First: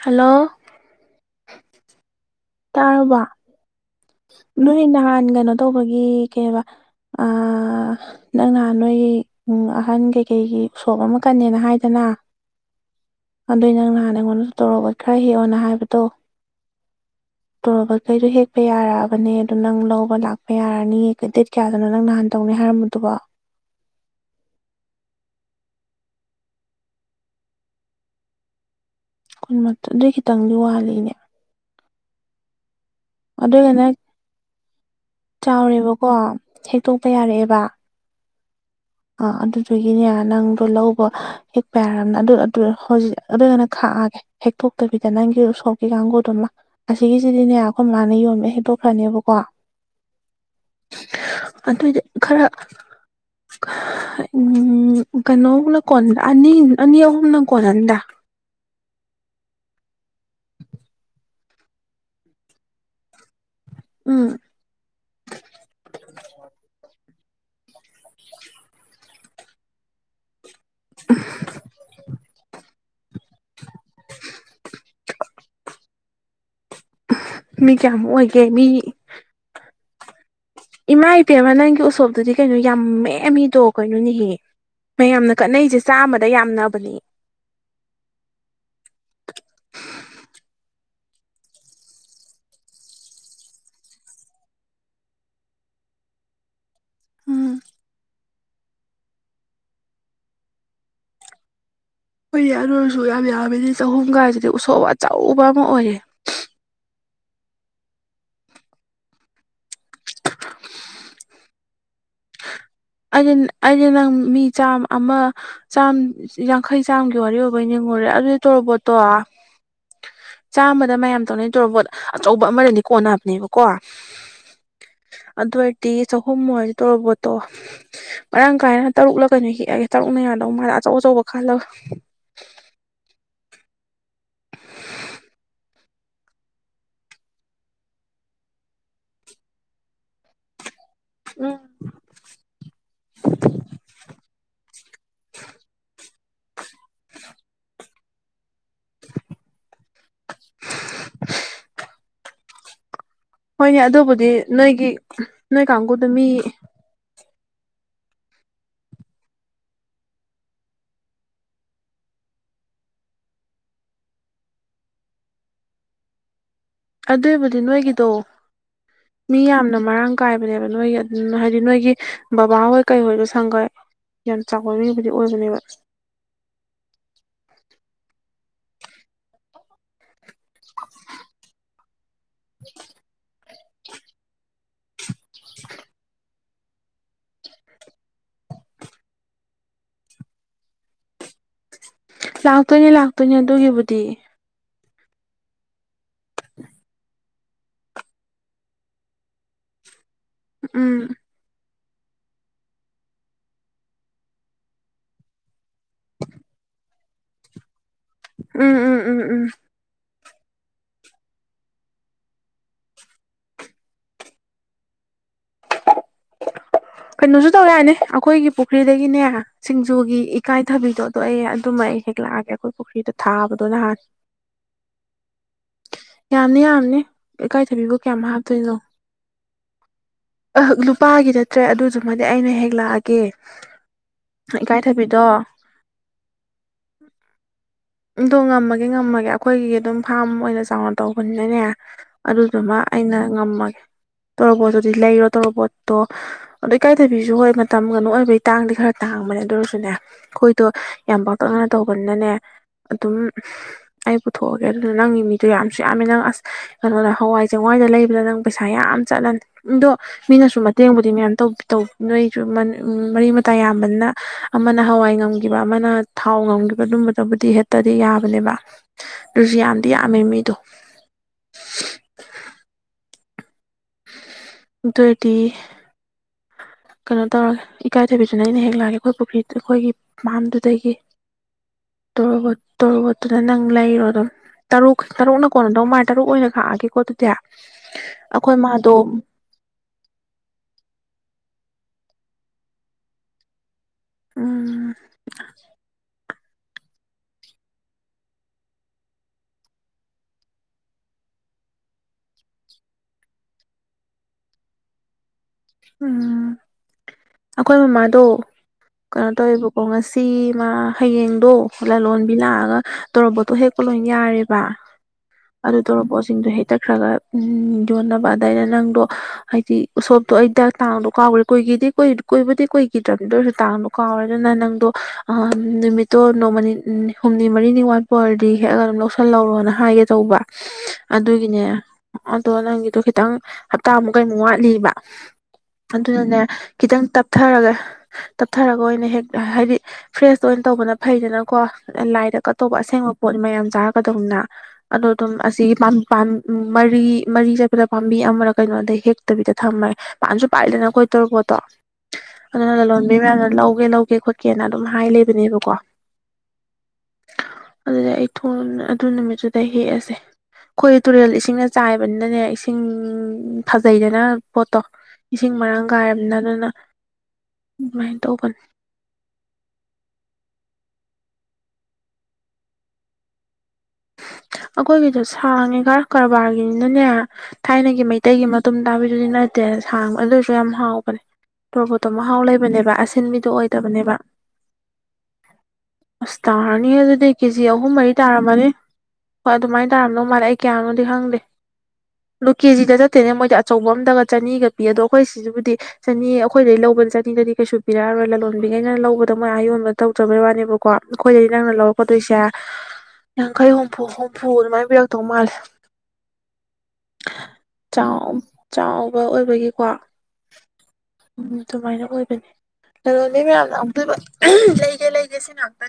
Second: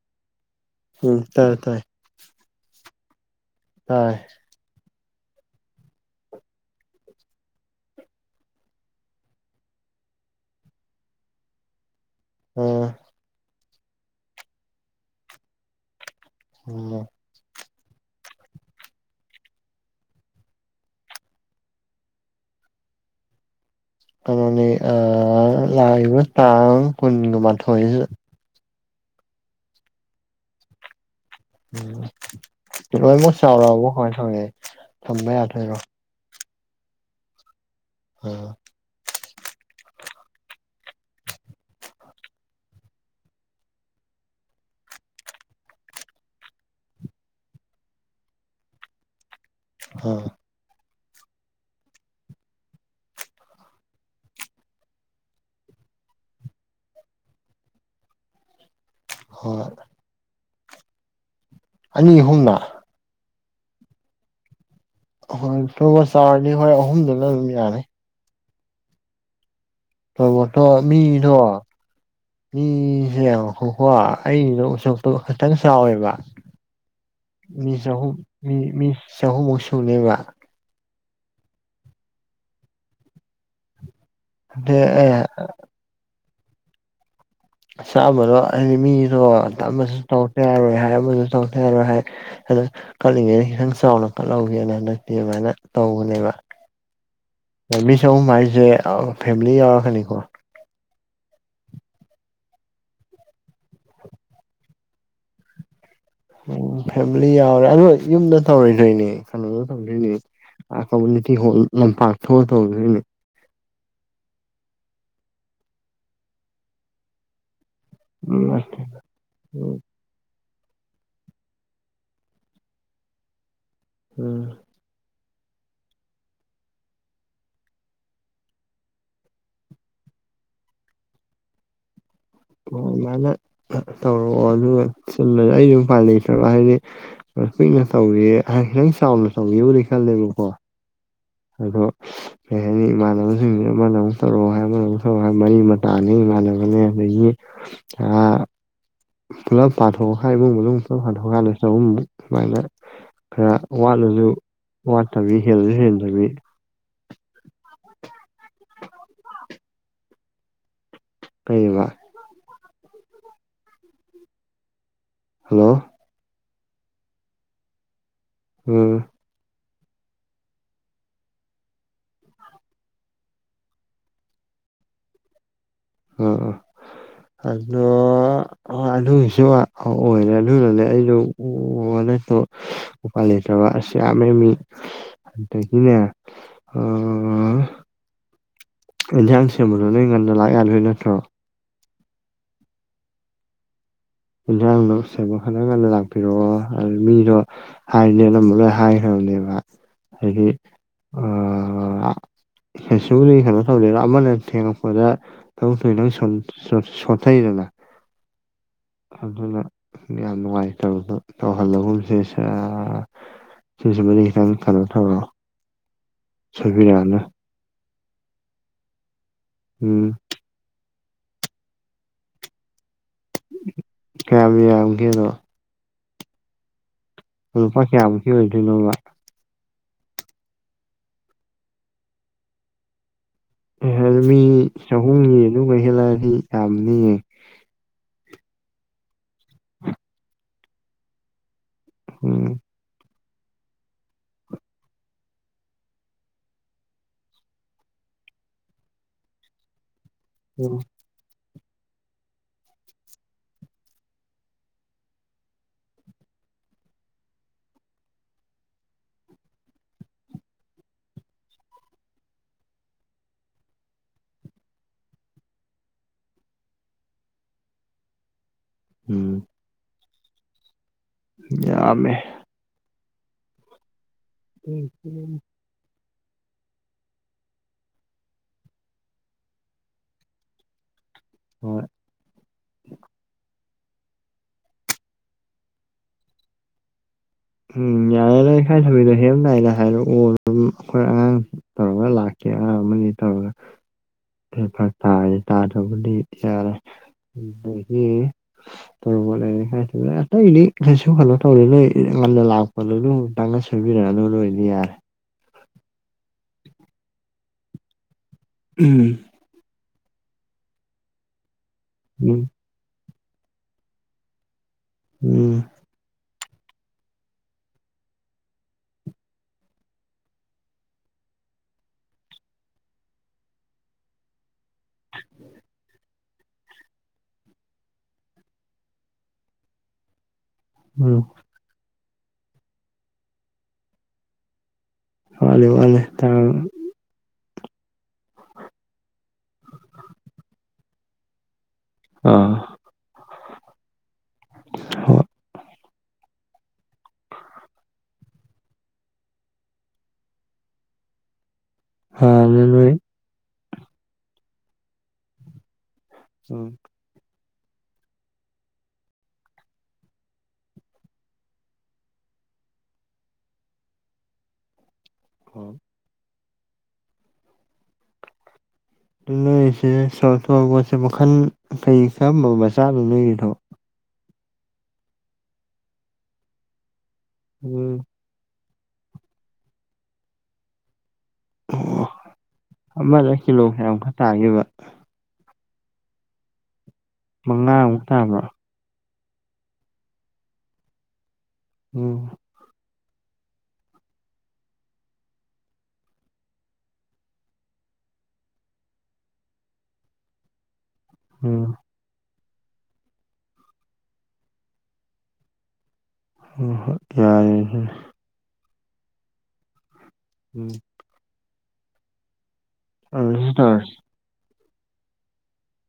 hello ꯎꯝ ꯇꯥꯏꯦ ꯇꯥꯏꯦ ꯇꯥꯔꯔꯕ ꯍ ꯅꯣꯏ ꯅꯍꯥꯟ ꯀꯩꯅꯣ ꯇꯧꯕꯒꯤ ꯀꯩꯕ ꯑ ꯅꯪ ꯅꯍꯥꯟ ꯅꯣꯏꯒꯤ ꯎ ꯑꯍꯟ ꯀꯩꯀꯩꯒꯤ ꯁꯣꯞ ꯑꯃ ꯀꯟꯅꯦꯅ ꯍꯥꯏꯗꯅ ꯑꯣ ꯑꯗꯨꯏ ꯅꯪ ꯅꯍꯥꯟꯅ ꯑꯩꯉꯣꯟꯗꯁꯨ ꯇꯧꯔꯛꯑꯣ ꯈꯔ ꯍꯦꯛꯛꯑꯣꯅ ꯍꯥꯏꯕꯗꯣ ꯎꯝ ꯇꯣꯔꯕꯈꯩꯗꯣ ꯍꯦꯛꯄ ꯌꯥꯔꯛꯑꯕꯅꯦ ꯑ ꯑꯗꯨ ꯅꯪ ꯂꯧꯕ ꯂꯥꯛꯄ ꯌꯥꯔꯅꯤ ꯗꯦꯠ ꯀꯌꯥꯗꯨꯅꯣ ꯅꯪ ꯅꯍꯥꯟ ꯇꯧꯅꯤ ꯍꯥꯏꯔꯝꯕꯗꯨꯒ ꯀꯃꯅꯤ ꯑ ꯂꯥꯛꯏꯕ ꯇꯥꯡ ꯀꯨꯟꯒ ꯃꯥꯊꯣꯛꯏꯁꯨ ꯀꯨꯟ ꯑꯗꯨꯏ ꯈꯤꯇꯪꯗꯤ ꯋꯥꯠꯂꯤꯅꯦ ꯎ ꯀ ꯃꯣꯏ ꯑꯗꯨꯏꯒꯅ ꯆꯥꯎꯔꯕ ꯍꯅ ꯊꯉꯦ ꯆꯥꯎꯔꯦꯕꯀꯣ ꯍꯦꯛꯇꯣꯛꯄ ꯌꯥꯔꯛꯑꯦꯕ ꯑꯣ ꯑ ꯑꯗꯨꯗꯨꯒꯤꯅꯦ ꯅꯪꯗꯣ ꯂꯧꯕ ꯍꯦꯛꯄ ꯌꯥꯔꯕꯅ ꯍꯧꯖꯤꯛ ꯑꯗꯨ ꯀꯅ ꯈꯥꯛꯑꯒꯦ ꯍꯦꯛꯛꯇ ꯇꯣꯣꯛꯇꯕꯤꯗ ꯅꯪꯒ ꯁꯥꯎꯀꯤꯒꯥꯡꯪꯣꯗꯂꯝ ꯑꯁꯤꯒꯤꯁꯤꯗꯤꯅꯦ ꯑꯩꯈꯣꯏ ꯂꯥꯟꯅ ꯌꯣꯟꯃꯦ ꯍꯦꯟꯗꯣꯛꯈ꯭ꯔꯅꯦꯕꯀꯣ ꯑ ꯑꯗꯨꯏꯗꯤ ꯈꯔ ꯎꯝ ꯀꯩꯅꯣꯅ ꯀꯣꯟ ꯑꯅꯤ ꯑꯅꯤ ꯑꯍꯨꯝꯅ ꯀꯣꯟꯍꯟꯗ ꯍꯣꯏ [unintelligible] ꯑꯅꯤ ꯑꯍꯨꯝꯅ ꯎꯝ ꯍꯣꯏ ꯊꯨꯕ ꯆꯥꯔꯅꯤ ꯍꯣꯏ ꯑꯍꯨꯝꯗꯨꯅ ꯑꯗꯨꯝ ꯌꯥꯅꯤ ꯇꯃꯣ ꯇ ꯃꯤ ꯊ ꯃꯤ ꯡꯀꯣ ꯑꯩꯅꯤꯗꯣ ꯎꯁꯛꯇꯣ ꯈꯤꯇꯪ ꯆꯥꯎꯋꯦꯕ ꯃꯤ ꯆꯍꯨꯝ ꯃꯤ ꯃꯤ ꯆꯍꯨꯝꯃꯨꯛ ꯁꯨꯅꯦꯕ ꯏꯃꯥ ꯏꯕꯦꯝ ꯑꯃ ꯅꯪꯒꯤ ꯎꯁꯣꯞꯇꯨꯗꯤ ꯀꯩꯅꯣ ꯌꯥꯝꯃꯦꯦꯝꯃꯤꯗꯣ ꯀꯩꯅꯣꯅꯦꯍꯦ ꯑꯗꯩ ꯑꯦ ꯃꯌꯥꯝꯅ ꯀꯠꯅꯩꯁꯦ ꯆꯥꯃꯗ ꯌꯥꯝꯅꯕꯅꯦ ꯆꯥꯕꯗꯣ ꯍꯥꯏꯗꯤ ꯃꯤꯗꯣ ꯑꯃꯁꯨ ꯇꯧ ꯌꯥꯔꯣꯏ ꯍꯥꯏ ꯑꯃꯁꯨ ꯇꯊ ꯌꯥꯔꯣꯏ ꯍꯥꯏ ꯑꯗ ꯀꯠꯂꯤꯉꯩꯅ ꯈꯤꯇꯪ ꯆꯥꯎꯅ ꯀꯠꯍꯧꯒꯦꯅ ꯍꯟꯗꯛꯇꯤ ꯑꯗꯨꯃꯥꯏꯅ ꯇꯧꯕꯅꯦꯕ ꯎꯝ ꯃꯤꯁ ꯑꯍꯨꯝ ꯍꯥꯏꯁꯦ ꯐꯦꯃꯤꯂꯤ ꯌꯥꯎꯔꯛꯀꯅꯤꯀꯣ ꯍꯈꯣꯏꯗꯤ ꯑꯔ ꯑꯣꯏꯔꯁꯨ ꯌꯥꯝ ꯌꯥꯝꯃꯤꯗꯤ ꯆꯍꯨꯝꯒꯁꯤꯗꯤ ꯎꯁꯣꯞ ꯑꯆꯧꯕ ꯑꯃ ꯑꯣꯏꯌꯦ ꯎꯝ ꯐꯦꯃꯤꯂꯤ ꯌꯥꯎꯔꯦ ꯑꯗ ꯌꯨꯝꯗ ꯇꯧꯔꯣꯏꯗꯣꯏꯅꯦ ꯀꯩꯅꯣꯗ ꯇꯧꯗꯣꯏꯅꯤ ꯀꯝꯃꯨꯅꯤꯇꯤ ꯍꯣꯜ ꯂꯝꯄꯥꯛ ꯊꯣꯛꯑ ꯇꯧꯗꯣꯏꯅꯦ ꯑꯗꯤ ꯅꯪ ꯃꯤ ꯆꯥꯝ ꯑꯃ ꯆꯥꯝ ꯌꯥꯈꯩ ꯆꯥꯝꯒꯤ ꯋꯥꯔꯤ ꯑꯣꯏꯕ ꯌꯦꯡꯉꯨꯔꯦ ꯑꯗꯨꯗꯤ ꯎꯝ ꯇꯣꯔꯔꯕꯣꯠꯇꯣ ꯆꯥꯝꯃꯗ ꯃꯌꯥꯝ ꯇꯧꯅꯩ ꯇꯔꯕꯣꯠ ꯑꯆꯧꯕ ꯑꯃꯔꯗꯤ ꯀꯣꯟꯅꯕꯅꯦꯕꯀꯣ ꯑꯗꯨꯏꯔꯗꯤ ꯆꯍꯨꯝ ꯇꯧꯔꯕꯠꯇꯣ ꯃꯔꯥꯡ ꯀꯥꯏꯅ ꯇꯔꯨꯛꯂ ꯀꯩꯅꯣ ꯍꯤꯛꯑꯒꯦ ꯇꯔꯨꯛꯅ ꯌꯥꯗꯧ ꯃꯥꯂꯦ ꯑꯆꯧ ꯑꯆꯧꯕ ꯈꯜꯂꯒ ꯍꯣꯏ ꯃꯥꯅ ꯇꯧꯔꯛꯑꯣ ꯑꯗꯨꯒ ꯁꯤꯜꯂ ꯑꯩ ꯑꯗꯨꯝ ꯄꯥ ꯂꯩꯇ꯭ꯔꯕ ꯍꯥꯏꯗꯤ ꯀꯨꯏꯅ ꯇꯧꯋꯍ ꯈꯤꯇꯪ ꯆꯥꯎꯅ ꯇꯧꯒꯦ ꯈꯜꯂꯦꯕꯀꯣ ꯎꯝ ꯑꯗꯣ ꯀꯔꯤ ꯍꯥꯏꯅꯤ ꯏꯃꯥꯟꯅꯕꯁꯤꯡꯁꯤ ꯑꯃꯅ ꯑꯃꯨꯛ ꯇꯧꯔꯛꯑꯣ ꯍꯥꯏ ꯑꯃꯅ ꯑꯃꯨꯛ ꯇꯧꯔꯛꯑꯣ ꯍꯥꯏ ꯃꯔꯤ ꯃꯇꯥ ꯏꯃꯥꯟꯅꯕꯅꯦ ꯑꯗꯒꯤ ꯑꯥ ꯄꯨꯂꯞ ꯄꯥꯊꯣꯛꯑꯀꯥꯟ ꯏꯃꯨꯡ ꯃꯅꯨꯡ ꯄꯨꯂꯞ ꯄꯥꯊꯣꯛꯑꯥꯟꯗ ꯆꯨꯝꯨꯛ ꯁꯨꯃꯥꯏꯅ ꯈꯔ ꯍꯣꯏꯅꯦ ꯋꯥꯠꯂꯁꯨ ꯑꯗꯨꯕꯨꯗꯤ ꯅꯣꯏꯒꯤ ꯋꯥꯠꯇꯕꯤ ꯅꯣꯏ ꯍꯦꯜꯂꯁꯨ ꯀꯥꯡꯕꯨꯗꯣ ꯍꯦꯟꯗꯕꯤ ꯃꯤ ꯀꯩꯕ ꯍꯜꯂꯣ ꯑꯗꯨꯏꯕꯨꯗꯤ ꯅꯣꯏꯒꯤꯗꯣ ꯎꯝ ꯃꯤ ꯌꯥꯝꯅ ꯃꯔꯥꯡ ꯀꯥꯏꯕꯅꯦꯕ ꯅꯣꯏꯒꯤ ꯑꯗꯨꯝ ꯍꯥꯏꯗꯤ ꯅꯣꯏꯒꯤ ꯕꯕꯥꯍꯣꯏ ꯀꯩꯍꯣꯏꯗ ꯁꯪꯒ ꯌꯥꯝ ꯆꯥꯎꯕ ꯃꯤꯕꯨꯗꯤ ꯑꯣꯏꯕꯅꯦꯕ ꯑꯣ ꯑꯗꯨꯗꯣ ꯑꯗꯨꯅꯁꯨ ꯑ ꯑꯣꯏꯔꯦ ꯑꯗꯨꯅꯅꯦ ꯑꯩꯁꯨ ꯎꯄꯥꯜ ꯂꯩꯇ꯭ꯔꯕ ꯑꯁ ꯌꯥꯝꯃꯦꯃꯤ ꯑꯗꯒꯤꯅꯦ ꯑꯦꯟꯖꯥꯡ ꯁꯦꯝꯕꯗꯣ ꯅꯣꯏ ꯉꯟꯗ ꯂꯥꯛ ꯌꯥꯗꯣꯏ ꯅꯠꯇ꯭ꯔꯣ ꯂꯥꯛꯇꯣꯏꯅꯦ ꯂꯥꯛꯇꯣꯏꯅꯦ ꯑꯗꯨꯒꯤꯕꯨꯗꯤ ꯏꯟꯁꯥꯡꯗ ꯎꯁꯕꯨ ꯈꯅ ꯉꯟꯅ ꯂꯥꯛꯄꯤꯔꯛꯑꯣ ꯑꯗꯨ ꯃꯤꯗꯣ ꯍꯥꯏꯅꯤ ꯑꯅꯝꯕ ꯂꯣꯏ ꯍꯥꯏꯈ꯭ꯔꯕꯅꯦꯕ ꯍꯥꯏꯗꯤ ꯎꯝ ꯑ ꯕꯨꯂꯤ ꯀꯩꯅꯣ ꯇꯧꯗꯔ ꯑꯃꯅ ꯊꯦꯡꯉꯛꯄꯗ ꯇꯥꯎꯟ ꯐꯣꯏꯅꯪ ꯁꯣꯟꯊꯔꯤꯔꯥ ꯎꯝ ꯎꯝ ꯎꯝ ꯎꯝ ꯑꯗꯨꯅ ꯌꯥꯝ ꯅꯨꯡꯉꯥꯏꯇ ꯇꯧꯍꯜꯂꯒꯨꯝꯁꯦ ꯁꯥ ꯁꯤꯁꯤꯃꯗꯤ ꯈꯤꯇꯪ ꯀꯩꯅꯣ ꯇꯧꯔꯑꯣ ꯁꯣꯏꯕꯤꯔꯛꯑꯅ ꯀꯩꯅꯣꯁꯨ ꯇꯧ ꯌꯥꯅꯦ ꯑꯩꯈꯣꯏꯒꯤ ꯄꯨꯈ꯭ꯔꯤꯗꯒꯤꯅꯦ ꯎꯝ ꯁꯤꯡꯖꯨꯒꯤ ꯏꯀꯥꯏꯊꯕꯤꯗꯣ ꯑꯗꯣ ꯑꯩ ꯑꯗꯨꯃ ꯑꯩ ꯍꯦꯛ ꯂꯥꯛꯑꯒꯦ ꯑꯩꯈꯣꯏ ꯄꯨꯈ꯭ꯔꯤꯗ ꯊꯥꯕꯗꯣ ꯅꯍꯥꯟ ꯀꯌꯥꯝ ꯌꯥꯝꯒꯦꯗꯣ ꯌꯥꯝꯅꯤ ꯌꯥꯝꯅꯤ ꯂꯨꯄꯥ ꯏꯀꯥꯏꯊꯕꯤꯕꯨ ꯀꯌꯥꯝ ꯀꯌꯥꯃꯨꯛꯀꯤ ꯍꯥꯞꯇꯣꯏꯅꯣ ꯑꯣꯏꯗꯣꯏꯅꯣꯕ ꯑꯍ ꯂꯨꯄꯥꯒꯤ ꯅꯠꯇ꯭ꯔꯦ ꯑꯗꯨꯗꯨꯃꯗꯤ ꯑꯩꯅ ꯍꯦꯛ ꯂꯥꯛꯑꯒꯦ ꯀꯦ ꯏꯀꯥꯏꯊꯕꯤꯗꯣ ꯑꯗꯨ ꯀꯩ ꯍꯦꯜꯂꯑꯗꯤ ꯌꯥꯝ ꯅꯤꯌꯦ ꯗꯣ ꯉꯝꯃꯒꯦ ꯉꯝꯃꯒꯦ ꯑꯩꯈꯣꯏꯒꯤ ꯑꯗꯨꯝ ꯐꯥꯔꯝ ꯑꯣꯏꯅ ꯆꯥꯎꯅ ꯇꯧꯕꯅꯤꯅꯅꯦ ꯎꯝ ꯑꯗꯨꯗꯨꯃ ꯑꯩꯅ ꯉꯝꯃꯒꯦ ꯇꯣꯔꯣꯕꯣꯠꯇꯨꯗꯤ ꯂꯩꯔꯣ ꯇꯣꯔꯣꯕꯣꯠꯇꯣ ꯑꯗꯣ ꯏꯀꯥꯏꯗꯕꯤꯁꯨ ꯍꯣꯏ ꯃꯇꯝꯒꯅꯨ ꯑꯣꯏꯕꯩ ꯇꯥꯡꯗꯤ ꯈꯔ ꯇꯥꯡꯕꯅꯦ ꯑꯗꯨ ꯑꯣꯏꯔꯁꯨꯅꯦ ꯑꯩꯈꯣꯏꯗꯣ ꯌꯥꯝ ꯄꯥꯛꯇꯛꯅꯅ ꯇꯧꯕꯅꯤꯅꯅꯦ ꯑꯗꯨꯝ ꯑꯩ ꯄꯨꯊꯣꯛꯑꯒꯦ ꯑꯗꯨꯅ ꯅꯪꯒꯤ ꯃꯤꯗꯣ ꯌꯥꯝꯁꯨ ꯌꯥꯝꯃꯦ ꯅꯪ ꯑꯁ ꯀꯩꯅꯣꯅ ꯍꯋꯥꯏ ꯆꯦꯡꯋꯥꯏꯗ ꯂꯩꯕꯗ ꯅꯪ ꯄꯩꯁꯥ ꯌꯥꯝ ꯆꯠꯂꯟꯅꯤꯗꯣ ꯃꯤꯅꯁꯨ ꯃꯇꯦꯡꯕꯨꯗꯤ ꯃꯌꯥꯝꯧ ꯅꯣꯏꯁꯨ ꯃꯔꯤ ꯃꯇꯥ ꯌꯥꯝꯕꯅ ꯑꯃꯅ ꯍꯋꯥꯏ ꯉꯝꯈꯤꯕ ꯑꯃꯅ ꯊꯥꯎ ꯉꯝꯈꯤꯕ ꯑꯗꯨꯝꯕꯗꯕꯨꯗꯤ ꯍꯦ ꯇꯗꯤ ꯌꯥꯕꯅꯦꯕ ꯎꯝ ꯑꯗꯨꯁꯨ ꯌꯥꯝꯗꯤ ꯌꯥꯝꯃꯦ ꯃꯤꯗꯣ ꯌꯥꯝꯃꯦ ꯗꯣꯏꯗꯤ ꯀꯩꯅꯣ ꯇꯧꯔꯒꯦ ꯏꯀꯥꯏꯊꯕꯤꯁꯨꯅ ꯑꯩꯅ ꯍꯦꯛ ꯂꯥꯛꯑꯒꯦ ꯑꯩꯈꯣꯏ ꯄꯨꯈ꯭ꯔꯤꯗ ꯑꯩꯈꯣꯏꯒꯤ ꯐꯥꯝꯗꯨꯗꯒꯤ ꯍꯣꯏ ꯇꯣꯔꯣꯕꯣꯠ ꯇꯣꯔꯣꯕꯣꯠꯇꯨꯅ ꯅꯪ ꯂꯩꯔꯣ ꯑꯗꯨꯝ ꯇꯔꯨꯛ ꯇꯔꯨꯛꯅ ꯀꯣꯟꯅꯗꯧ ꯃꯥ ꯇꯔꯨꯛ ꯑꯣꯏꯅ ꯈꯥꯛꯑꯒꯦ ꯎꯝ ꯌꯥꯔꯦ ꯂ ꯑꯩ ꯈꯥꯏ ꯁꯕꯤꯗꯣ ꯍꯦꯗꯥꯏꯅ ꯍꯥꯏꯔꯛꯑꯣ ꯑꯗꯨꯝ ꯑꯩꯈꯣꯏ ꯑꯉꯥꯡ ꯇꯧꯔꯒ ꯂꯥꯛꯀꯦ ꯑꯉꯥꯡ ꯑꯃꯅꯤ ꯇꯧꯔꯒ ꯎꯝ ꯐꯥꯛ ꯇꯖ꯭ꯔꯕꯨꯗꯤ [unintelligible] [unintelligible] ꯉꯟꯅ ꯂꯥꯛꯄꯗꯣꯗꯨꯝ ꯂꯨꯇꯪꯒ ꯁꯣꯏꯕꯤꯔꯝꯃꯅꯤ ꯂꯣꯏꯔꯗꯤ ꯌꯥꯔꯦ ꯎꯝ ꯑꯩꯈꯣꯏ ꯃꯥꯗꯣ ꯎꯝ ꯑꯇꯧꯋꯦꯕꯀꯣ ꯉꯁꯤ ꯃꯥ ꯍꯌꯦꯡꯗꯣ ꯂꯂꯣꯟꯕꯤ ꯎꯝ ꯂꯥꯛꯑꯒ ꯇꯧꯕꯗꯣ ꯍꯦꯛ ꯑꯗꯨꯝ ꯌꯥꯔꯦꯕ ꯎꯝ ꯑꯗꯨ ꯇꯧꯔ ꯄꯣꯠꯁꯤꯡꯗꯣ ꯍꯦꯛꯇꯛꯈ꯭ꯔꯒ ꯌꯣꯟꯅꯕ ꯑꯗꯩꯗꯤ ꯅꯪꯗꯣ ꯍꯥꯏꯗꯤ ꯎꯁꯣꯞ ꯗꯣ ꯑꯩꯗꯣ ꯇꯥꯡꯗꯣ ꯀꯥꯎꯈ꯭ꯔꯦ ꯀꯨꯏꯈꯤꯗꯤ ꯀꯨꯏ ꯀꯣꯏꯕꯨꯗꯤ ꯀꯨꯏꯈꯤꯗ꯭ꯔꯕ ꯗꯨꯏꯁꯨ ꯇꯥꯡꯗꯣ ꯀꯥꯎꯔꯒꯅꯥ ꯅꯪ ꯗꯣ ꯑꯝꯃꯝꯗ ꯅꯨꯃꯤꯠ ꯇꯣ ꯅꯣꯡꯃꯅꯤ ꯍꯨꯝꯅꯤ ꯃꯔꯤꯅꯤ ꯋꯥꯠꯄ ꯑꯣꯏꯔꯗꯤ ꯍꯦꯛꯑ ꯑꯗꯨꯝ ꯂꯧꯁꯤꯜꯍꯧꯔꯣꯅ ꯍꯥꯏꯒꯦ ꯇꯧꯕ ꯎꯝ ꯑꯗꯨꯒꯤꯅꯦ ꯑꯗꯣ ꯅꯪꯒꯤꯗꯣ ꯈꯤꯇꯪ ꯍꯞꯇꯥꯃꯨꯛ ꯀꯩꯃꯨꯛ ꯋꯥꯠꯂꯤꯕ ꯋꯥꯠꯂꯤ ꯋꯥꯠꯂꯤ ꯑꯗꯨꯅꯅꯦ ꯇꯥꯡ ꯈꯤꯇꯪ ꯇꯞꯊꯔꯒ ꯇꯞꯊꯔꯒ ꯑꯣꯏꯅ ꯍꯦꯛ ꯍꯥꯏꯗꯤ ꯐ꯭ꯔꯦꯁꯇ ꯑꯣꯏꯅ ꯇꯧꯕꯅ ꯐꯩꯗꯅꯀꯣ ꯂꯥꯏꯗ ꯑꯥ ꯀꯠꯇꯧꯕ ꯑꯁꯦꯡꯕ ꯄꯣꯠ ꯃꯌꯥꯝ ꯆꯥꯔꯛꯀꯗꯧꯅꯤꯅ ꯑꯗꯣ ꯍꯣꯏ ꯑꯗꯨꯝ ꯑꯁꯤꯒꯤ ꯃꯔꯤ ꯃꯔꯤ ꯆꯠꯄꯗ ꯄꯥꯝꯕꯤ ꯑꯃꯔ ꯀꯩꯅꯣꯗ ꯍꯦꯛꯇꯕꯤꯗ ꯊꯝꯃꯦ ꯄꯥꯟꯁꯨ ꯄꯥꯜꯂꯤꯗꯅ ꯈꯣꯏ ꯇꯣꯔꯣꯕꯣꯠꯇꯣ ꯍꯥꯟꯅ ꯑꯗꯨꯅ ꯅꯣꯏ ꯂꯂꯣꯟ ꯃꯌꯥꯝꯅ ꯂꯧꯒꯦ ꯂꯧꯒꯦ ꯈꯣꯠꯀꯦꯅ ꯑꯗꯨꯝ ꯍꯥꯏ ꯂꯩꯕꯅꯦꯕꯀꯣ ꯎꯝ ꯑꯗꯨꯗ ꯑꯩ ꯊꯣꯡ ꯂꯣꯟꯅ ꯑꯗꯨꯏ ꯅꯨꯃꯤꯠꯇꯨꯗ ꯍꯦꯛꯑꯁꯦ ꯑꯩꯈꯣꯏ ꯇꯨꯔꯦꯜ ꯏꯁꯤꯡꯅ ꯆꯥꯏꯕꯅꯤꯅꯅꯦ ꯏꯁꯤꯡ ꯐꯖꯩꯗꯅ ꯄꯣꯠꯇꯣ ꯏꯁꯤꯡ ꯍꯣꯏ ꯃꯔꯥꯡ ꯀꯥꯏꯔꯕꯅꯤꯅ ꯑꯗꯨꯅ ꯑꯗꯨꯃꯥꯏꯅ ꯇꯧꯕꯅꯤ ꯑꯗꯨ ꯅꯣꯏꯔꯤꯁꯦ ꯁꯣꯔ ꯊꯣꯔ ꯄꯣꯠꯁꯨ ꯃꯈꯜ ꯀꯩ ꯀꯔꯝꯕ ꯃꯆꯥꯗꯣ ꯅꯣꯏꯔꯣꯏꯗꯔꯣ ꯑꯩꯈꯣꯏꯒꯤꯗꯣ ꯁꯥꯡꯉꯤ ꯈꯔ ꯀꯔꯕꯥꯔꯒꯤꯅꯤꯅꯅꯦ ꯎꯝ ꯊꯥꯏꯅꯒꯤ ꯃꯩ ꯇꯩꯒꯤ ꯃꯇꯨꯝ ꯇꯥꯕꯤꯗꯨꯗꯤ ꯅꯠꯇꯦ ꯁꯥꯡꯕ ꯑꯗꯨꯏꯁꯨ ꯌꯥꯝ ꯍꯥꯎꯕꯅꯦ ꯇꯣꯔꯕꯣꯠꯇꯣ ꯃꯍꯥꯎ ꯂꯩꯕꯅꯦꯕ ꯑꯃꯗ ꯑꯁꯤꯟꯕꯤꯗꯣ ꯀꯤꯂꯣ ꯑꯣꯏꯗꯕꯅꯦꯕ ꯀꯌꯥꯃꯨꯛꯀ ꯇꯥꯒꯦꯕ ꯑꯁ ꯇꯥꯔꯅꯤ ꯑꯗꯨꯗꯤ ꯀꯦꯖꯤ ꯑꯍꯨꯝ ꯃꯉꯥꯃꯨꯛ ꯃꯔꯤ ꯇꯥꯕ꯭ꯔꯥ ꯇꯥꯔꯝꯃꯅꯤ ꯍꯣꯏ ꯑꯗꯨꯃꯥꯏ ꯇꯧꯔꯝꯗꯧ ꯃꯥꯜꯂꯦ ꯑꯩ ꯀꯌꯥꯅꯣꯗꯤ ꯈꯪꯗꯦ ꯎꯝ ꯂꯣ ꯀꯦꯖꯤꯗ ꯆꯠꯇꯣꯏꯅꯦ ꯃꯣꯏꯗꯤ ꯑꯆꯧꯕ ꯑꯝꯗꯒ ꯆꯅꯤꯒ ꯄꯤ ꯑꯗꯣ ꯑꯩꯈꯣꯏ ꯁꯤꯖꯕꯨꯗꯤ ꯆꯅꯤ ꯑꯩꯈꯣꯏꯗꯩ ꯂꯧꯕꯅ ꯆꯅꯤꯗꯗꯤ ꯀꯩꯁꯨꯃꯇꯨꯡ ꯄꯤꯔꯛꯑꯔꯣꯏ ꯂꯥꯂꯣꯟꯕꯤꯈꯩꯅ ꯂꯧꯕꯗꯣ ꯃꯥ ꯑꯥ ꯌꯣꯟꯕ ꯇꯧꯗ꯭ꯔꯕꯩ ꯋꯥꯅꯦꯕ ꯀꯣ ꯑꯩꯈꯣꯏꯗꯒꯤ ꯎꯝ ꯅꯪꯅ ꯂꯧꯔꯛ ꯄꯗꯣꯏꯁꯦ ꯀꯩ ꯍꯨꯝꯐꯨ ꯍꯨꯝꯐꯨ ꯑꯗꯨꯃꯥꯏꯅ ꯄꯤꯔꯛꯇꯧ ꯃꯥꯜꯂꯦ ꯍꯣ ꯍꯣꯏ ꯌꯥꯏꯌꯦ ꯆꯥꯎ ꯆꯥꯎꯕ ꯑꯣꯏꯕꯒꯤꯀꯣ ꯎꯝ ꯎꯝ ꯑꯗꯨꯃꯥꯏꯅ ꯑꯣꯏꯕꯅꯦ ꯀꯩꯅꯣꯗꯤ ꯇꯧꯔꯁꯤ ꯉꯥꯍꯟꯅ ꯇꯧꯔꯁꯤ ꯑꯝꯇꯣꯏꯕ ꯂꯩꯒꯦ ꯂꯩꯒꯦ ꯁꯤꯅꯥꯛꯇ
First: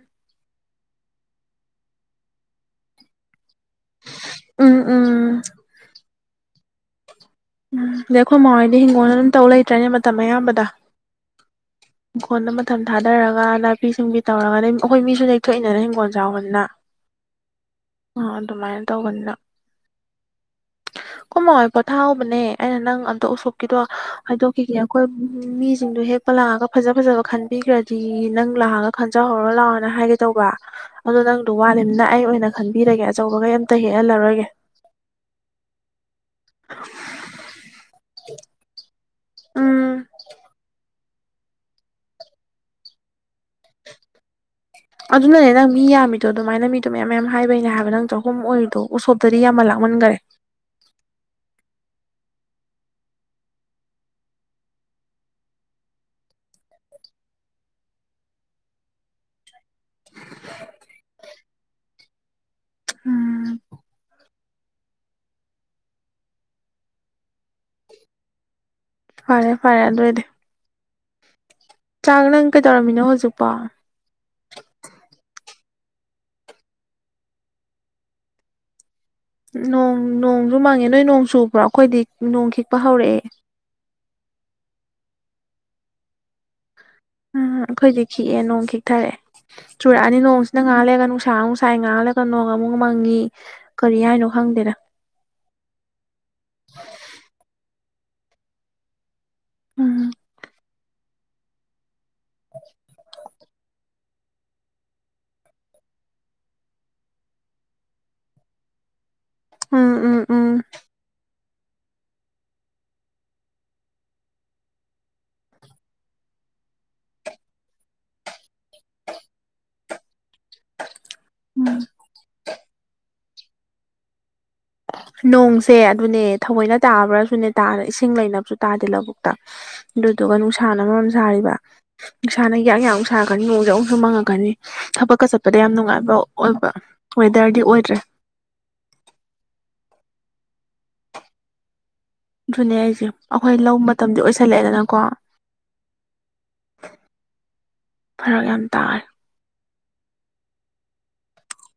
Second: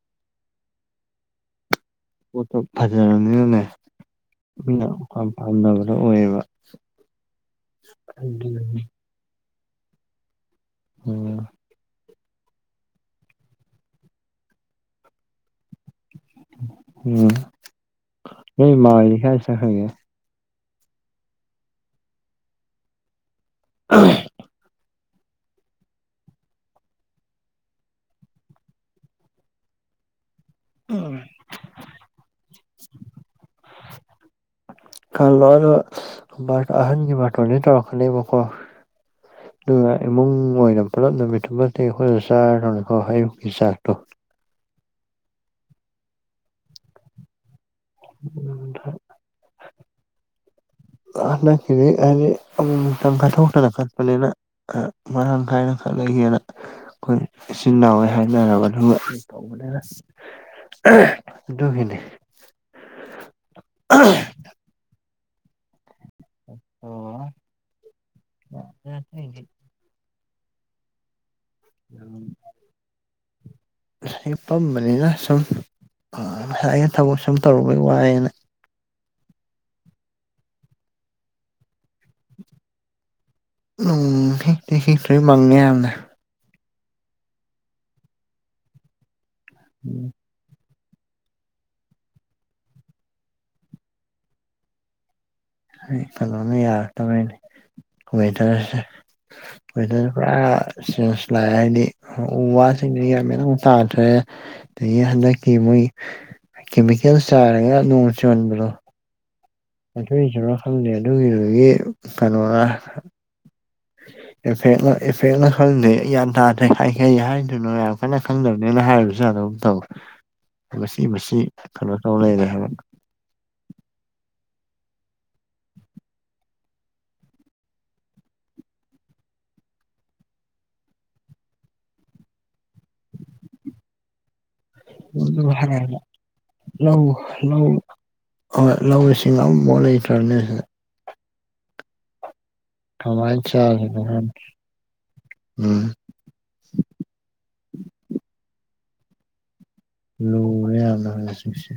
ꯄꯣꯠꯇꯣ ꯐꯖꯔꯕꯅꯤꯅꯅꯦ ꯎꯝ ꯃꯤꯅ ꯎꯝ ꯄꯥꯝꯅꯕꯗꯥ ꯑꯣꯏꯌꯦꯕ ꯎꯝ ꯗꯩ ꯑꯩꯈꯣꯏ ꯃꯍꯣꯏꯗꯤ ꯍꯤꯡꯒꯣꯜ ꯑꯗꯨꯝ ꯇꯧ ꯂꯩꯇ꯭ꯔꯅꯦ ꯃꯇꯝ ꯑꯌꯥꯝꯕꯗ ꯑꯝ ꯍꯤꯡꯈꯣꯜ ꯑꯃꯥ ꯊꯝ ꯊꯥꯗꯔꯒꯥ ꯅꯥꯄꯤ ꯁꯤꯡꯕꯤ ꯇꯧꯔꯒꯗꯤ ꯑꯩꯈꯣꯏ ꯃꯤꯁꯨ ꯅꯦꯛꯊꯣꯛꯏꯅꯦ ꯍꯤꯡꯒꯣꯟ ꯌꯥꯎꯍꯟꯅ ꯎꯝ ꯅꯣꯏ ꯑꯗꯨꯃꯥꯏꯅ ꯃꯥꯍꯣꯏꯗꯤ ꯇꯧꯕꯅꯤꯅ ꯀꯥꯏ ꯆꯠꯈ꯭ꯔꯒꯦ ꯈꯣꯏ ꯃꯥ ꯍꯣꯏ ꯄꯣꯊꯥꯍꯧꯕꯅꯦ ꯑꯩꯅ ꯅꯪ ꯑꯝꯇ ꯎꯁꯣꯞꯀꯤꯗꯣ ꯍꯥꯏꯗꯣꯛꯈꯤꯒꯦ ꯑꯩꯈꯣꯏ ꯃꯤꯁꯤꯡꯗꯣ ꯍꯦꯛꯄ ꯂꯥꯛꯑꯒ ꯐꯖ ꯐꯖꯕ ꯈꯟꯕꯤꯈ꯭ꯔꯗꯤ ꯅꯪ ꯂꯥꯛꯑ ꯈꯟꯖꯍꯧꯔꯣ ꯂꯥꯛꯑꯣꯅ ꯍꯥꯏꯒꯦ ꯇꯧꯕ ꯑꯗꯨ ꯅꯪ ꯋꯥꯠꯂꯤꯃꯤꯅ ꯑꯩ ꯑꯣꯏꯅ ꯈꯟꯕꯤꯔꯒꯦ ꯑꯆꯧꯕꯒꯩ ꯑꯃꯝꯇ ꯍꯦꯛꯍꯜꯂꯔꯣꯏꯒꯦ ꯀꯥꯂꯔ ꯑꯍꯟꯒꯤ ꯃꯇꯣꯟꯅꯤ ꯇꯧꯔꯛꯀꯅꯤꯕꯀꯣ ꯗꯨꯒꯥ ꯎꯝ ꯏꯃꯨꯡ ꯋꯥꯏꯔꯝ ꯄꯨꯜꯂꯞ ꯅꯨꯃꯤꯠ ꯇꯨꯃꯗꯤ ꯑꯩꯈꯣꯏꯗ ꯆꯥꯔꯗꯧꯅꯤꯀꯣ ꯑꯌꯨꯛꯀꯤ ꯆꯥꯛꯇꯣ ꯑꯗꯨꯅꯅꯦ ꯅꯪ ꯃꯤ ꯌꯥꯝꯃꯤꯗꯣ ꯑꯗꯨꯃꯥꯏꯅ ꯃꯤꯗꯣ ꯃꯌꯥꯝ ꯃꯌꯥꯝ ꯍꯥꯏꯕꯩꯅꯦ ꯍꯥꯏꯕ ꯅꯪ ꯆꯍꯨꯝ ꯑꯣꯏꯔꯤꯗꯣ ꯎꯁꯣꯞꯇꯗꯤ ꯌꯥꯝꯅ ꯂꯥꯛꯃꯟꯈꯔꯦ ꯅꯥ ꯀꯔꯦ ꯑꯪ ꯀꯊ ꯀꯄꯅꯤꯅ ꯑ ꯃꯅ ꯀꯥꯏꯅ ꯁꯂꯅ ꯑꯩꯈꯣꯏ ꯏꯆꯤꯟꯜꯅꯥꯎꯦ ꯍꯥꯏꯅꯔꯔꯕ ꯇꯧꯕꯅꯤꯅ ꯈꯅꯤꯅꯤ ꯎꯝ ꯍ ꯐꯔꯦ ꯐꯔꯦ ꯑꯗꯨ ꯑꯣꯏꯗꯤ ꯆꯥꯛ ꯅꯪ ꯀꯩꯗꯧꯔꯝꯃꯤꯅꯣ ꯍꯧꯖꯤꯛꯄꯣ ꯉꯁꯥꯏꯒꯤ ꯄꯝꯕꯅꯤꯅ ꯁꯨꯝ ꯉꯁꯥꯏꯒꯤ ꯊꯕꯛ ꯁꯨꯝ ꯇꯧꯔꯨꯕꯩ ꯋꯥꯏꯑꯅ ꯅꯣꯡ ꯅꯣꯡꯁꯨ ꯃꯥꯡꯉꯦ ꯅꯣꯏ ꯅꯣꯡ ꯆꯨꯕ꯭ꯔꯣ ꯑꯩꯈꯣꯏꯗꯤ ꯅꯣꯡ ꯈꯤꯛꯄ ꯍꯧꯔꯛꯑꯦ ꯎꯝ ꯍꯦꯛꯇꯦ ꯍꯦꯛꯇꯣꯏ ꯃꯪꯉꯦ ꯌꯥꯝꯅ ꯎꯝ ꯑꯩꯈꯣꯏꯗꯤ ꯈꯤꯛꯑꯦ ꯅꯣꯡ ꯈꯤꯛꯊꯔꯛꯑꯦ ꯆꯨꯔꯛꯑꯅꯤ ꯅꯣꯡꯁꯤ ꯉꯍꯥꯛ ꯂꯩꯔꯒ ꯅꯨꯡꯁꯥ ꯑꯃꯨꯛ ꯁꯥꯏ ꯉꯍꯥꯛ ꯂꯩꯔꯒ ꯅꯣꯡ ꯑꯃꯨꯛ ꯃꯪꯉꯤ ꯀꯔꯤ ꯍꯥꯏꯅꯣ ꯈꯪꯗꯦꯗ ꯑꯩ ꯀꯩꯅꯣꯅ ꯌꯥꯔꯛꯇꯕꯩꯅꯦ ꯋꯦꯗꯔꯁꯦ ꯋꯦꯗꯔꯁꯦ ꯎꯝ ꯄꯨꯔꯥ ꯆꯦꯟꯖ ꯂꯥꯛꯦ ꯍꯥꯏꯗꯤ ꯎ ꯋꯥ ꯁꯤꯡꯁꯤ ꯒ꯭ꯌꯥꯟ ꯃꯦꯟ ꯑꯝ ꯇꯥꯗ꯭ꯔꯦ ꯑꯗꯒꯤ ꯍꯟꯗꯛꯀꯤ ꯃꯣꯏ ꯀꯦꯃꯤꯀꯦꯜ ꯆꯥꯏꯔꯒ ꯅꯣꯡ ꯆꯨꯍꯟꯕꯗꯣ ꯎꯝ ꯎꯝ ꯑꯗꯨꯏꯁꯨꯔ ꯎꯝ ꯈꯪꯗꯦ ꯑꯗꯨꯒꯤꯗꯨꯒꯤ ꯀꯩꯅꯣꯔ ꯏꯐꯦꯛꯂ ꯏꯐꯦꯛꯂ ꯈꯪꯗꯦ ꯒ꯭ꯌꯥꯟ ꯇꯥꯗꯦ ꯀꯩ ꯍꯥꯏꯗꯣꯏꯅꯣ ꯌꯥꯝ ꯐꯖꯅ ꯈꯪꯗꯕꯅꯤꯅ ꯍꯥꯏꯔꯨꯕꯁꯨ ꯌꯥꯗꯒꯨꯝ ꯇꯧ ꯃꯆꯤ ꯃꯆꯤ ꯀꯩꯅꯣ ꯇꯧ ꯂꯩꯔꯦ ꯍꯥꯏꯕ ꯅꯣꯡꯁꯦ ꯑꯗꯨꯅꯦ ꯊꯑꯣꯏꯅ ꯇꯥꯕ꯭ꯔꯁꯨꯅꯦ ꯇꯥꯗ ꯏꯁꯤꯡ ꯂꯩꯅꯕꯁꯨ ꯇꯥꯗꯦ ꯂꯧꯕꯨꯛꯇ ꯑꯗꯨꯗꯨꯒ ꯅꯨꯡꯁꯥꯅ ꯃꯔꯣꯝ ꯁꯥꯔꯤꯕ ꯅꯨꯡꯁꯥꯅ ꯌꯥꯛ ꯌꯥꯛ ꯑꯝꯨꯛ ꯁꯥꯔꯛꯀꯅꯤ ꯅꯣꯡꯁꯦ ꯑꯃꯨꯛꯁꯨ ꯃꯪꯉꯛꯀꯅꯤ ꯊꯕꯛꯀ ꯑꯗꯨ ꯆꯠꯄꯗ ꯌꯥꯝ ꯍꯥꯏꯔꯒ ꯅꯨꯡꯉꯥꯏꯕ ꯑꯣꯏꯕ ꯂꯧ ꯋꯦꯗꯔꯗꯤ ꯂꯧ ꯑꯣꯏꯗ꯭ꯔꯦ ꯍꯣꯏ ꯂꯧ ꯁꯤꯡ ꯑꯃꯐꯥꯎ ꯂꯩꯇ꯭ꯔꯅꯦ ꯁꯤꯗ ꯑꯗꯨꯅꯦ ꯍꯩꯁꯦ ꯀꯃꯥꯏꯅ ꯑꯩꯈꯣꯏ ꯂꯧ ꯆꯥꯁꯤꯅꯣ ꯃꯇꯝꯗꯤ ꯈꯪꯗꯦ ꯑꯣꯏꯁꯜꯂꯛꯑꯦꯗꯅꯀꯣ ꯎꯝ ꯐꯔꯛ ꯌꯥꯝ ꯇꯥꯔꯦ ꯂꯨꯔꯦ ꯌꯥꯝꯅ ꯍꯧꯁꯤꯛꯁꯦ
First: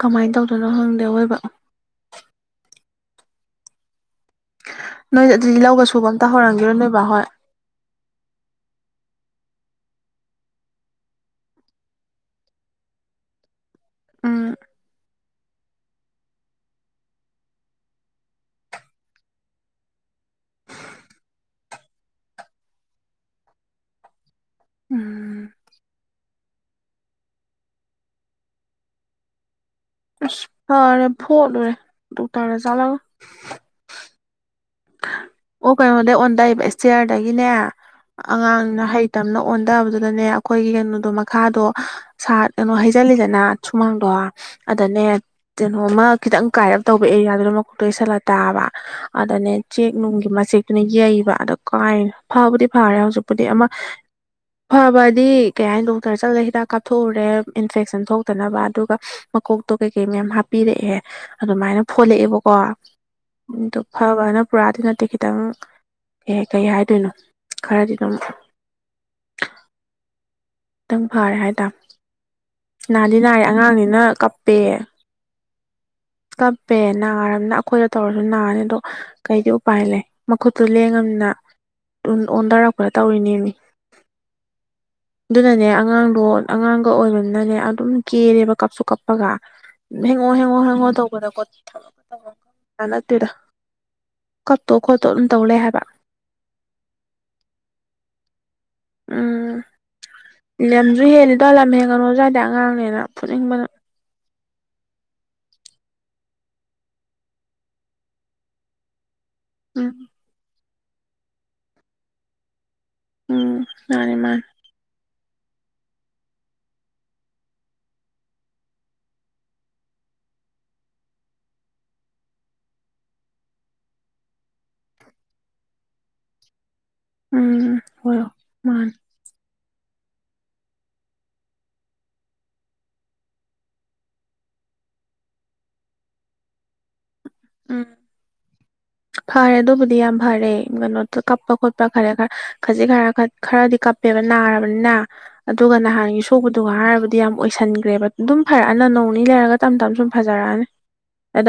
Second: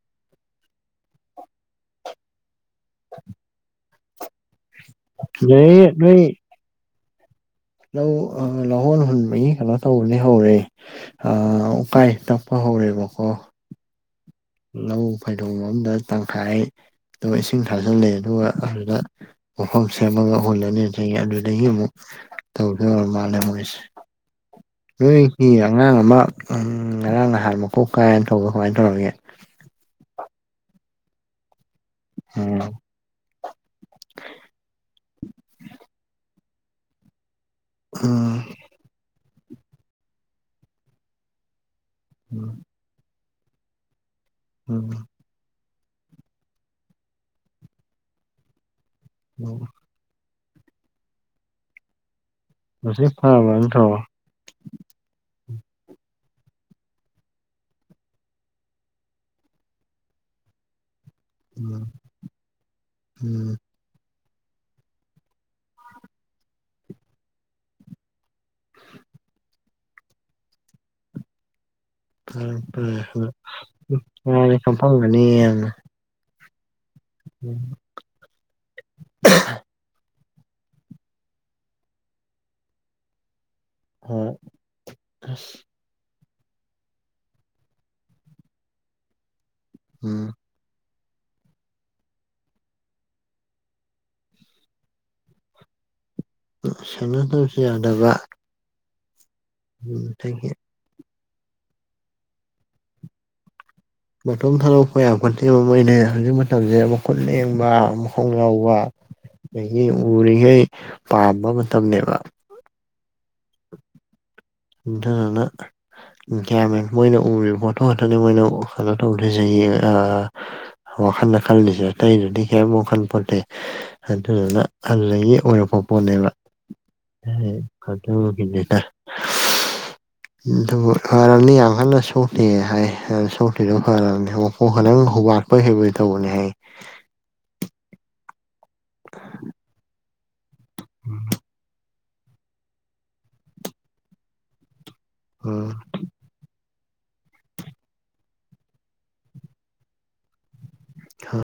ꯀꯃꯥꯏꯅ ꯇꯧꯗꯣꯏꯅꯣ ꯈꯪꯗꯦ ꯑꯋꯣꯏꯕ [inaudible] ꯅꯣꯏ ꯑꯗꯨꯗꯤ ꯂꯧꯒ ꯁꯤꯗꯩ ꯁꯨꯕ ꯅꯣꯏ ꯑꯝꯇ ꯍꯧꯔꯝꯒꯤꯔꯣꯏ ꯅꯣꯏ ꯕꯥ ꯍꯣꯏ ꯂꯧ ꯂꯧꯍꯣꯟ ꯍꯨꯟꯕꯒꯤ ꯀꯩꯅꯣ ꯇꯧꯕꯗꯤ ꯍꯧꯔꯦ ꯑ ꯎꯀꯥꯏ ꯇꯞꯄ ꯍꯧꯔꯦꯕꯀꯣ ꯎꯝ ꯂꯧ ꯐꯩꯗꯣꯝ ꯑꯃꯗ ꯇꯪꯈꯥꯏꯗꯣ ꯏꯁꯤꯡ ꯊꯥꯖꯤꯜꯂꯦ ꯑꯗꯨꯒ ꯑꯗꯨꯗ ꯃꯐꯝ ꯁꯦꯝꯃꯒ ꯍꯨꯜꯂꯅꯤ ꯑꯗꯩ ꯑꯗꯨꯗꯒꯤ ꯑꯃꯨꯛ ꯇꯧꯗꯣꯏ ꯑꯣꯏꯔ ꯃꯥꯜꯂꯦ ꯃꯣꯏꯁꯦ ꯎꯝ ꯅꯣꯏꯒꯤ ꯑꯉꯥꯡ ꯑꯃ ꯉꯔꯥꯡ ꯅꯍꯥꯟ ꯃꯣꯛ ꯀꯥꯏꯅ ꯇꯧꯕ ꯀꯃꯥꯏꯅ ꯇꯧꯔꯒꯦ ꯑꯁ ꯐꯔꯦ ꯐꯣꯠꯂꯨꯔꯦ ꯗꯣꯛꯇꯔꯗ ꯎꯝ ꯆꯠꯂꯒ ꯑꯣ ꯀꯩꯅꯣꯗꯒꯤ ꯑꯣꯟꯗꯩꯕ ꯏꯁꯇ꯭ꯌꯔꯗꯒꯤꯅꯦ ꯎꯝ ꯑꯉꯥꯡꯅ ꯍꯩ ꯇꯝꯅ ꯑꯣꯟꯊꯕꯗꯨꯗꯅꯦ ꯑꯩꯈꯣꯏꯒꯤ ꯀꯩꯅꯣꯗꯣ ꯃꯈꯥꯗꯣ ꯁꯥꯠ ꯀꯩꯅꯣ ꯍꯩꯖꯤꯜꯂꯤꯗꯅ ꯁꯨꯃꯥꯡꯗꯣ ꯎꯝ ꯑꯗꯅꯦ ꯀꯩꯅꯣꯝꯃ ꯈꯤꯇꯪ ꯀꯥꯏꯔꯞ ꯇꯧꯕ ꯑꯦꯔꯤꯌꯥꯗꯨꯗ ꯃꯀꯣꯛꯇꯣ ꯌꯩꯁꯜꯂ ꯇꯥꯕ ꯑꯗꯅꯦ ꯎꯝ ꯅꯨꯡꯒꯤ ꯃꯆꯦꯛꯇꯨꯅ ꯌꯩꯕ ꯑꯗꯣ ꯀꯥꯏꯔ ꯐꯕꯨꯗꯤ ꯐꯔꯦ ꯍꯧꯖꯤꯛ ꯍꯧꯖꯤꯛꯄꯨꯗꯤ ꯐꯔꯕ ꯑꯃ ꯅꯠꯇ꯭ꯔꯣ ꯐꯕꯗꯤ ꯀꯩ ꯍꯥꯏꯅꯤ ꯗꯣꯛꯇꯔ ꯆꯠꯂꯒ ꯍꯤꯗꯥꯛ ꯀꯥꯞꯊꯣꯛꯎꯔꯦ ꯏꯟꯐꯦꯛꯁꯟ ꯊꯣꯛꯇꯅꯕ ꯑꯗꯨꯒ ꯃꯀꯣꯛꯇꯣ ꯀꯩꯀꯩ ꯃꯌꯥꯝ ꯍꯥꯞꯄꯤꯔꯛꯑꯦ ꯑꯗꯨꯃꯥꯏꯅ ꯎꯝ ꯐꯣꯠꯂꯛꯑꯦꯕꯀꯣ ꯎꯝ ꯑꯗꯨꯣ ꯐꯕꯅ ꯄꯨꯔꯥꯗꯤ ꯅꯠꯇꯦ ꯈꯤꯇꯪ ꯑꯦ ꯀꯩ ꯍꯥꯏꯗꯣꯏꯅꯣ ꯈꯔꯗꯤ ꯑꯗꯨꯝ ꯈꯤꯇꯪ ꯐꯔꯦ ꯍꯥꯏꯇꯥꯝ ꯐꯔꯦ ꯐꯔꯦ ꯑꯗꯣ ꯀꯞꯄꯦ [unintelligible] ꯀꯝꯄꯝꯃꯅꯤ ꯌꯥꯝꯅ ꯀꯞꯄꯦ ꯅꯥꯔꯝꯅ ꯎꯝ ꯑꯩꯈꯣꯏꯗ ꯇꯧꯔꯁꯨ ꯅꯥꯅꯤ ꯑꯗꯣ ꯀꯩꯗꯤ ꯎꯄꯥꯏ ꯂꯩ ꯃꯈꯨꯠꯇꯨ ꯂꯦꯡꯉꯝꯅꯤꯅ ꯑꯣꯟꯊꯔꯛꯄꯗ ꯇꯧꯔꯤꯅꯦꯃꯤ ꯍꯣꯏ ꯑꯗꯨꯅꯅꯦ ꯑꯉꯥꯡꯗꯣ ꯑꯉꯥꯡꯒ ꯑꯣꯏꯕꯅꯤꯅꯅꯦ ꯑꯗꯨꯝ ꯀꯦꯔꯦꯕ ꯀꯞꯁꯨ ꯀꯞꯄꯒ ꯍꯦꯡꯉꯣ ꯎꯝ ꯍꯦꯡꯉꯣ ꯍꯦꯡꯉꯣ ꯇꯧꯕꯗꯣꯀꯣ [unintelligible] ꯅꯠꯇꯦꯗ ꯀꯞꯇꯧ ꯈꯣꯠꯇꯧ ꯑꯗꯨꯝ ꯇꯧ ꯂꯩ ꯍꯥꯏꯕ ꯁꯦꯟꯅꯗꯕꯁꯨ ꯌꯥꯗꯕ ꯎꯝ ꯎꯝ [unintelligible] ꯂꯝꯁꯨ ꯍꯦꯜꯂꯤꯗꯣ ꯂꯝ ꯍꯦꯟꯒꯅꯣꯁꯨ ꯌꯥꯗꯦ ꯑꯉꯥꯡꯅꯦꯅ ꯐꯨꯅꯤꯡꯕꯅ ꯃꯇꯣꯝ ꯊꯥꯗꯣꯛꯄ ꯌꯥꯄꯣꯠꯇꯦꯕ ꯃꯣꯏꯅꯦ ꯍꯧꯖꯤꯛ ꯃꯇꯝꯁꯦ ꯃꯈꯨꯠ ꯂꯦꯡꯕ ꯃꯈꯣꯡ ꯌꯥꯎꯕ [inaudible] ꯑꯗꯒꯤ ꯎꯔꯤꯉꯩ ꯄꯥꯝꯕ ꯃꯇꯝꯅꯦꯕ ꯎꯝ ꯃꯥꯅꯦ ꯃꯥꯅꯦ ꯏꯅ ꯒꯌꯥꯃꯦꯟ ꯃꯣꯏꯅ ꯎꯔꯤꯕ ꯄꯣꯠꯇꯣ ꯈꯇꯅꯤ ꯃꯣꯏꯅ ꯀꯩꯅꯣ ꯇꯧꯗ꯭ꯣꯏꯁꯦ ꯋꯥꯈꯜꯗ ꯈꯜꯜꯂꯤꯁꯦ ꯑ ꯇꯇꯩꯩꯅꯗꯤ ꯀꯌꯥꯝ ꯋꯥꯈꯜ ꯄꯣꯠꯇꯦ ꯑꯗꯨꯗꯨꯅ ꯑꯗꯨꯗꯒꯤ ꯑꯣꯏꯔꯛꯄ ꯄꯣꯠꯅꯦꯕ ꯎꯝ ꯍꯔꯣ ꯑꯗꯨꯒꯤꯅꯤꯗ ꯃꯥꯥꯟ ꯑꯗꯨ ꯐꯔꯅꯤ ꯌꯥꯝꯈꯜꯅ ꯁꯧꯇꯦ ꯍꯥꯏ ꯁꯧꯇꯦꯗꯣ ꯐꯔꯅꯤꯣ ꯍꯂꯪ ꯍꯧꯕꯦ ꯍꯕꯣꯏ ꯍꯩꯕꯣꯏ ꯇꯧꯕꯅꯤ ꯍꯥꯏ ꯎꯝ ꯐꯔꯦ ꯑꯗꯨꯕꯨꯗꯤ ꯌꯥꯝ ꯐꯔꯦ ꯀꯩꯅꯣ ꯀꯞꯄ ꯈꯣꯠꯄ ꯈꯔꯦ ꯈꯔ ꯈꯖꯤꯛ ꯈꯔ ꯈꯔꯗꯤ ꯀꯞꯄꯦꯕ ꯅꯥꯔꯕꯅꯤꯅ ꯎꯝ ꯑꯗꯨꯒ ꯅꯍꯥꯟ ꯑꯇꯨꯧꯕꯗꯨꯒ ꯍꯥꯏꯔꯕꯗꯤ ꯌꯥꯝ ꯑꯣꯏꯁꯟꯈ꯭ꯔꯦꯕ ꯑꯗꯨꯝ ꯐꯔꯛꯑꯅ ꯅꯣꯡ ꯅꯤ ꯂꯩꯔꯒ ꯇꯞ ꯇꯞꯅ ꯁꯨꯝ ꯐꯖꯔꯛꯑꯅꯤ ꯍ ꯑꯗ